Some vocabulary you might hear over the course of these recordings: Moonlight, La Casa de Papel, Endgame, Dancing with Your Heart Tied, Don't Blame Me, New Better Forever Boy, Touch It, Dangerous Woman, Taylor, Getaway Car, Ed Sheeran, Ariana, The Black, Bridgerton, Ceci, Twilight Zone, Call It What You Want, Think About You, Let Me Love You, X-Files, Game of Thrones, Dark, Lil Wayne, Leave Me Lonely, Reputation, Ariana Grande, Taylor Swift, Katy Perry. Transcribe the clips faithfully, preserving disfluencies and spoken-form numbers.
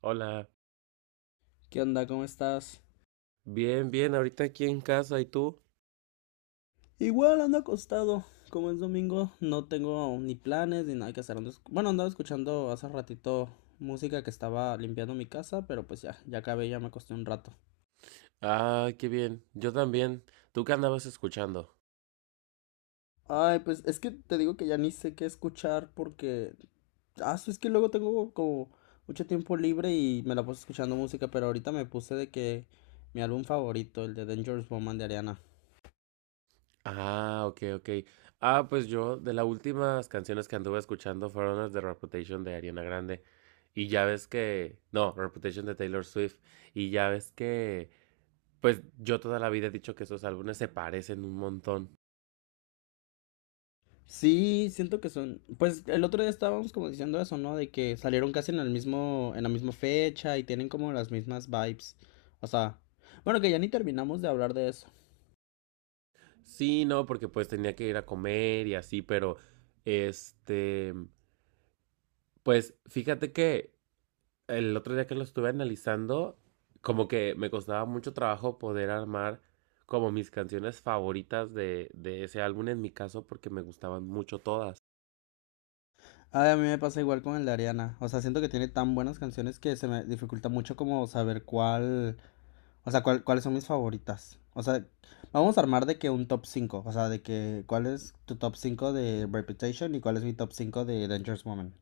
Hola, ¿Qué onda? ¿Cómo estás? bien, bien, ahorita aquí en casa, ¿y tú? Igual ando acostado. Como es domingo, no tengo ni planes ni nada que hacer. Ando esc- Bueno, andaba escuchando hace ratito música que estaba limpiando mi casa, pero pues ya, ya acabé, ya me acosté un rato. Ah, qué bien, yo también. ¿Tú qué andabas escuchando? Ay, pues es que te digo que ya ni sé qué escuchar porque... Ah, sí, es que luego tengo como mucho tiempo libre y me la puse escuchando música, pero ahorita me puse de que mi álbum favorito, el de Dangerous Woman de Ariana. Ah, ok, ok. Ah, pues yo, de las últimas canciones que anduve escuchando fueron las de Reputation de Ariana Grande. Y ya ves que... No, Reputation de Taylor Swift. Y ya ves que... Pues yo toda la vida he dicho que esos álbumes se parecen un montón. Sí, siento que son, pues el otro día estábamos como diciendo eso, ¿no? De que salieron casi en el mismo, en la misma fecha y tienen como las mismas vibes. O sea, bueno, que ya ni terminamos de hablar de eso. Sí, no, porque pues tenía que ir a comer y así, pero... Este... Pues fíjate que el otro día que lo estuve analizando, como que me costaba mucho trabajo poder armar como mis canciones favoritas de, de ese álbum en mi caso porque me gustaban mucho todas. Ay, a mí me pasa igual con el de Ariana. O sea, siento que tiene tan buenas canciones que se me dificulta mucho como saber cuál, o sea, cuál, cuáles son mis favoritas. O sea, vamos a armar de que un top cinco, o sea, de que cuál es tu top cinco de Reputation y cuál es mi top cinco de Dangerous Woman.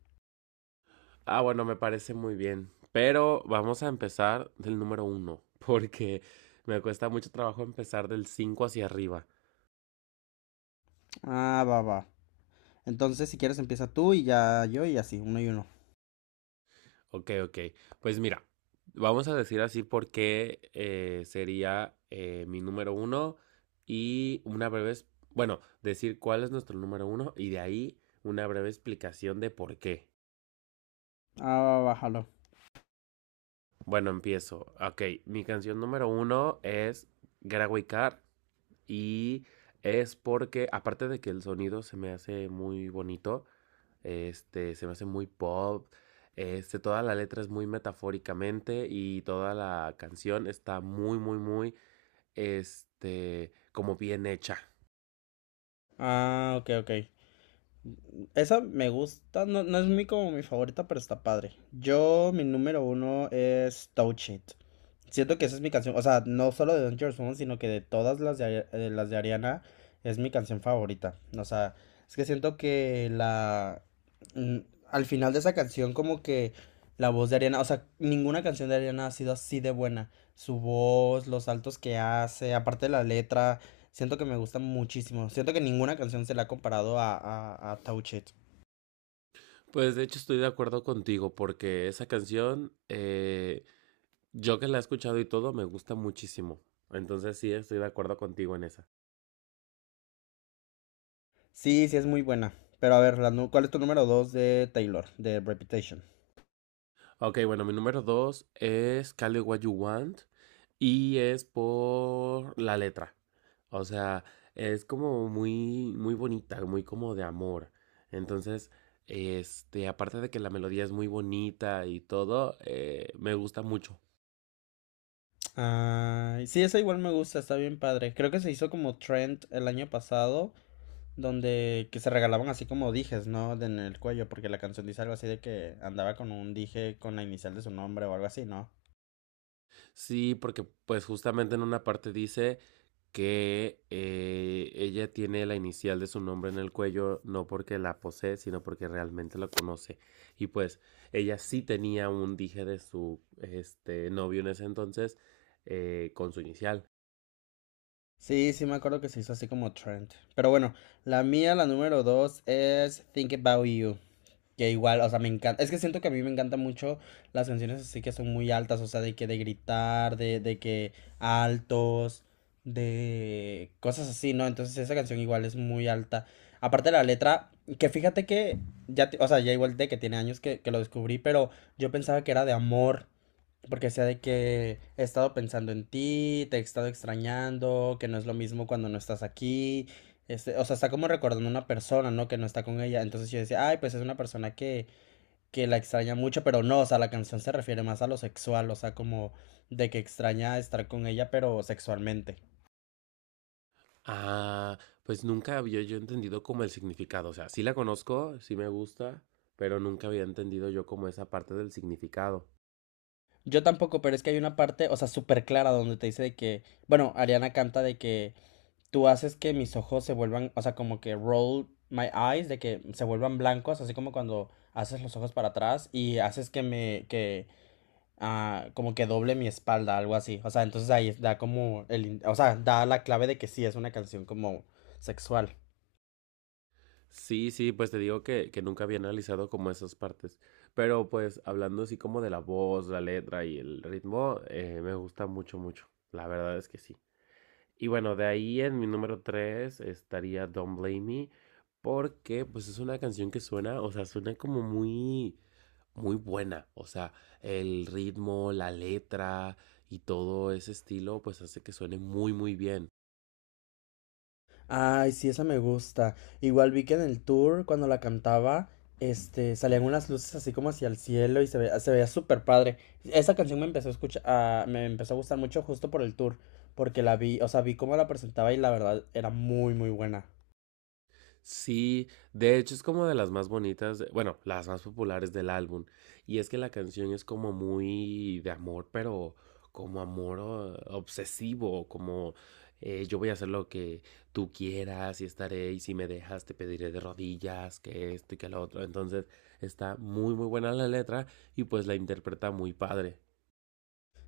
Ah, bueno, me parece muy bien. Pero vamos a empezar del número uno porque me cuesta mucho trabajo empezar del cinco hacia arriba. Ah, va, va. Entonces, si quieres, empieza tú y ya yo y así, uno y uno. Ok, ok. Pues mira, vamos a decir así porque eh, sería eh, mi número uno y una breve, es- bueno, decir cuál es nuestro número uno y de ahí una breve explicación de por qué. Ah, bájalo. Bueno, empiezo. Ok, mi canción número uno es Getaway Car y es porque, aparte de que el sonido se me hace muy bonito. Este, se me hace muy pop. Este, toda la letra es muy metafóricamente y toda la canción está muy, muy, muy, este, como bien hecha. Ah, ok, ok. Esa me gusta, no, no es muy como mi favorita, pero está padre. Yo, mi número uno es Touch It. Siento que esa es mi canción, o sea, no solo de Don't Your sino que de todas las de, Ari- eh, las de Ariana, es mi canción favorita. O sea, es que siento que la... mm, Al final de esa canción, como que la voz de Ariana, o sea, ninguna canción de Ariana ha sido así de buena. Su voz, los saltos que hace, aparte de la letra. Siento que me gusta muchísimo. Siento que ninguna canción se la ha comparado a, a, a Touch It. Pues de hecho estoy de acuerdo contigo porque esa canción, eh, yo que la he escuchado y todo, me gusta muchísimo. Entonces sí, estoy de acuerdo contigo en esa. Sí, sí es muy buena. Pero a ver, la nu- ¿cuál es tu número dos de Taylor, de Reputation? Ok, bueno, mi número dos es Call It What You Want y es por la letra. O sea, es como muy, muy bonita, muy como de amor. Entonces, este, aparte de que la melodía es muy bonita y todo, eh, me gusta mucho. Ay, sí, esa igual me gusta, está bien padre. Creo que se hizo como trend el año pasado, donde que se regalaban así como dijes, ¿no? De en el cuello, porque la canción dice algo así de que andaba con un dije con la inicial de su nombre o algo así, ¿no? Sí, porque pues justamente en una parte dice que eh, ella tiene la inicial de su nombre en el cuello, no porque la posee, sino porque realmente la conoce. Y pues ella sí tenía un dije de su este, novio en ese entonces eh, con su inicial. Sí, sí me acuerdo que se hizo así como trend. Pero bueno, la mía, la número dos es Think About You. Que igual, o sea, me encanta. Es que siento que a mí me encantan mucho las canciones así que son muy altas, o sea, de que de gritar, de, de que altos, de cosas así, ¿no? Entonces esa canción igual es muy alta. Aparte de la letra, que fíjate que ya, ti- o sea, ya igual de que tiene años que, que lo descubrí, pero yo pensaba que era de amor. Porque sea de que he estado pensando en ti, te he estado extrañando, que no es lo mismo cuando no estás aquí. Este, o sea, está como recordando una persona, ¿no? Que no está con ella. Entonces yo decía, ay, pues es una persona que, que la extraña mucho, pero no, o sea, la canción se refiere más a lo sexual, o sea, como de que extraña estar con ella, pero sexualmente. Ah, pues nunca había yo entendido como el significado. O sea, sí la conozco, sí me gusta, pero nunca había entendido yo como esa parte del significado. Yo tampoco, pero es que hay una parte, o sea, súper clara donde te dice de que, bueno, Ariana canta de que tú haces que mis ojos se vuelvan, o sea, como que roll my eyes, de que se vuelvan blancos, así como cuando haces los ojos para atrás y haces que me, que, ah, como que doble mi espalda, algo así. O sea, entonces ahí da como el, in- o sea, da la clave de que sí es una canción como sexual. Sí, sí, pues te digo que, que nunca había analizado como esas partes, pero pues hablando así como de la voz, la letra y el ritmo, eh, me gusta mucho, mucho, la verdad es que sí. Y bueno, de ahí en mi número tres estaría Don't Blame Me, porque pues es una canción que suena, o sea, suena como muy, muy buena, o sea, el ritmo, la letra y todo ese estilo, pues hace que suene muy, muy bien. Ay, sí, esa me gusta. Igual vi que en el tour, cuando la cantaba, este, salían unas luces así como hacia el cielo y se veía, se veía súper padre. Esa canción me empezó a escuchar, a- me empezó a gustar mucho justo por el tour, porque la vi, o sea, vi cómo la presentaba y la verdad era muy, muy buena. Sí, de hecho es como de las más bonitas, de- bueno, las más populares del álbum. Y es que la canción es como muy de amor, pero como amor eh, obsesivo, como eh, yo voy a hacer lo que tú quieras y estaré, y si me dejas te pediré de rodillas, que esto y que lo otro. Entonces está muy, muy buena la letra y pues la interpreta muy padre.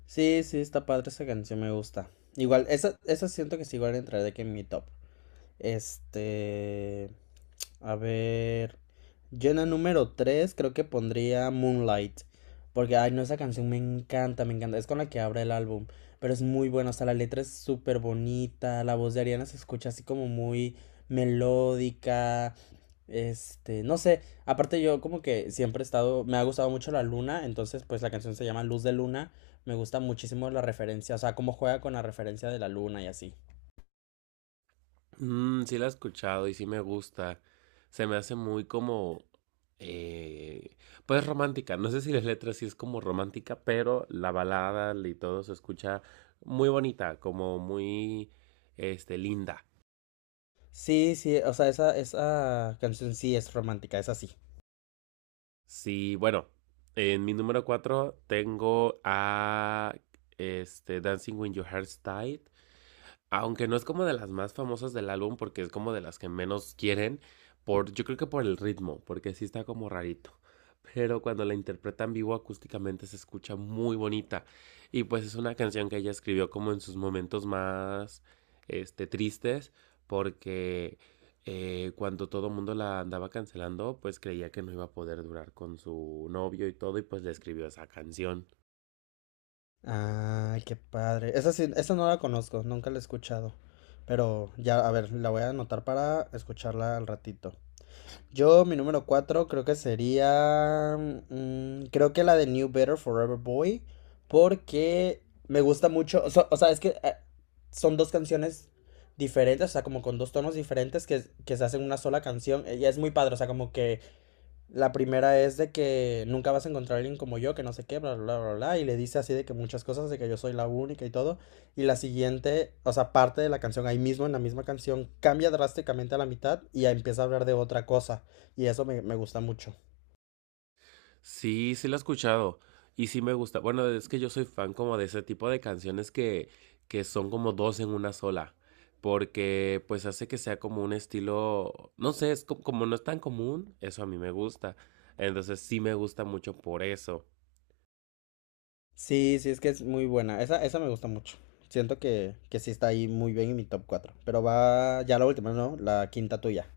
Sí, sí, está padre esa canción, me gusta. Igual, esa, esa siento que sí igual entraré de que en mi top. Este. A ver. Yo en la número tres creo que pondría Moonlight. Porque, ay, no, esa canción me encanta, me encanta. Es con la que abre el álbum. Pero es muy buena, o sea, la letra es súper bonita. La voz de Ariana se escucha así como muy melódica. Este, no sé. Aparte, yo como que siempre he estado. Me ha gustado mucho la luna. Entonces, pues la canción se llama Luz de Luna. Me gusta muchísimo la referencia. O sea, cómo juega con la referencia de la luna y así. Mm, sí la he escuchado y sí me gusta. Se me hace muy como, eh, pues romántica. No sé si las letras sí es como romántica, pero la balada y todo se escucha muy bonita, como muy, este, linda. Sí, sí, o sea, esa, esa canción sí es romántica, esa sí. Sí, bueno, en mi número cuatro tengo a, este, Dancing with Your Heart Tied. Aunque no es como de las más famosas del álbum porque es como de las que menos quieren, por, yo creo que por el ritmo, porque sí está como rarito. Pero cuando la interpreta en vivo acústicamente se escucha muy bonita. Y pues es una canción que ella escribió como en sus momentos más este, tristes, porque eh, cuando todo el mundo la andaba cancelando, pues creía que no iba a poder durar con su novio y todo, y pues le escribió esa canción. Ay, qué padre. Esa sí, esa no la conozco, nunca la he escuchado. Pero ya, a ver, la voy a anotar para escucharla al ratito. Yo, mi número cuatro creo que sería... mm, creo que la de New Better Forever Boy. Porque me gusta mucho. O sea, o sea, es que eh, son dos canciones diferentes, o sea, como con dos tonos diferentes que, que se hacen una sola canción. Y es muy padre, o sea, como que la primera es de que nunca vas a encontrar a alguien como yo, que no sé qué, bla, bla, bla, bla, y le dice así de que muchas cosas, de que yo soy la única y todo. Y la siguiente, o sea, parte de la canción, ahí mismo en la misma canción, cambia drásticamente a la mitad y ya empieza a hablar de otra cosa. Y eso me, me gusta mucho. Sí, sí la he escuchado. Y sí me gusta. Bueno, es que yo soy fan como de ese tipo de canciones que, que son como dos en una sola. Porque pues hace que sea como un estilo, no sé, es co- como no es tan común, eso a mí me gusta. Entonces sí me gusta mucho por eso. Sí, sí, es que es muy buena. Esa, esa me gusta mucho. Siento que, que sí está ahí muy bien en mi top cuatro. Pero va ya la última, ¿no? La quinta tuya.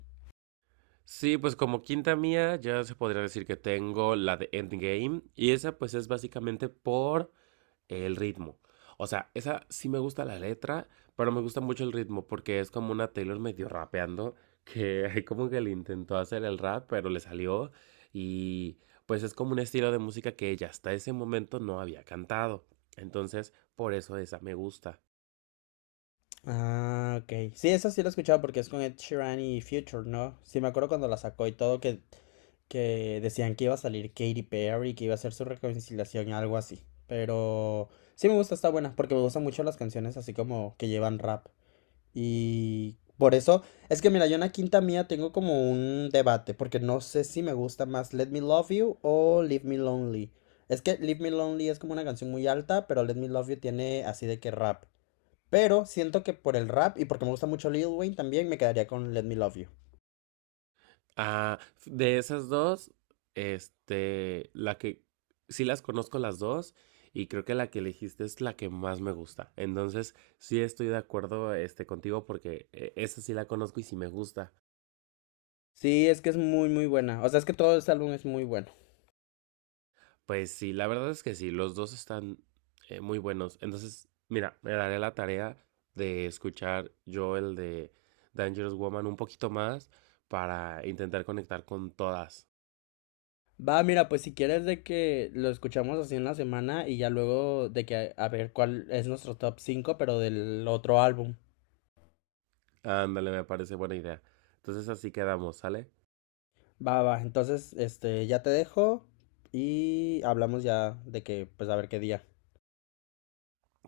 Sí, pues como quinta mía ya se podría decir que tengo la de Endgame. Y esa pues es básicamente por el ritmo. O sea, esa sí me gusta la letra, pero me gusta mucho el ritmo porque es como una Taylor medio rapeando, que como que le intentó hacer el rap, pero le salió y pues es como un estilo de música que ella hasta ese momento no había cantado. Entonces, por eso esa me gusta. Ah, ok. Sí, esa sí la he escuchado porque es con Ed Sheeran y Future, ¿no? Sí, me acuerdo cuando la sacó y todo que, que decían que iba a salir Katy Perry, que iba a ser su reconciliación, algo así. Pero sí me gusta, está buena, porque me gustan mucho las canciones así como que llevan rap. Y por eso, es que mira, yo en la quinta mía tengo como un debate, porque no sé si me gusta más Let Me Love You o Leave Me Lonely. Es que Leave Me Lonely es como una canción muy alta, pero Let Me Love You tiene así de que rap. Pero siento que por el rap y porque me gusta mucho Lil Wayne también me quedaría con Let Me Love You. Ah, de esas dos, este, la que sí las conozco las dos y creo que la que elegiste es la que más me gusta. Entonces, sí estoy de acuerdo este contigo porque eh, esa sí la conozco y sí me gusta. Sí, es que es muy, muy buena. O sea, es que todo este álbum es muy bueno. Pues sí, la verdad es que sí, los dos están eh, muy buenos. Entonces, mira, me daré la tarea de escuchar yo el de Dangerous Woman un poquito más para intentar conectar con todas. Va, mira, pues si quieres de que lo escuchamos así en la semana y ya luego de que a, a ver cuál es nuestro top cinco pero del otro álbum. Ándale, me parece buena idea. Entonces así quedamos, ¿sale? Va, va, entonces, este, ya te dejo y hablamos ya de que, pues a ver qué día.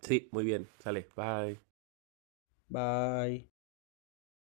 Sí, muy bien. Sale. Bye. Bye.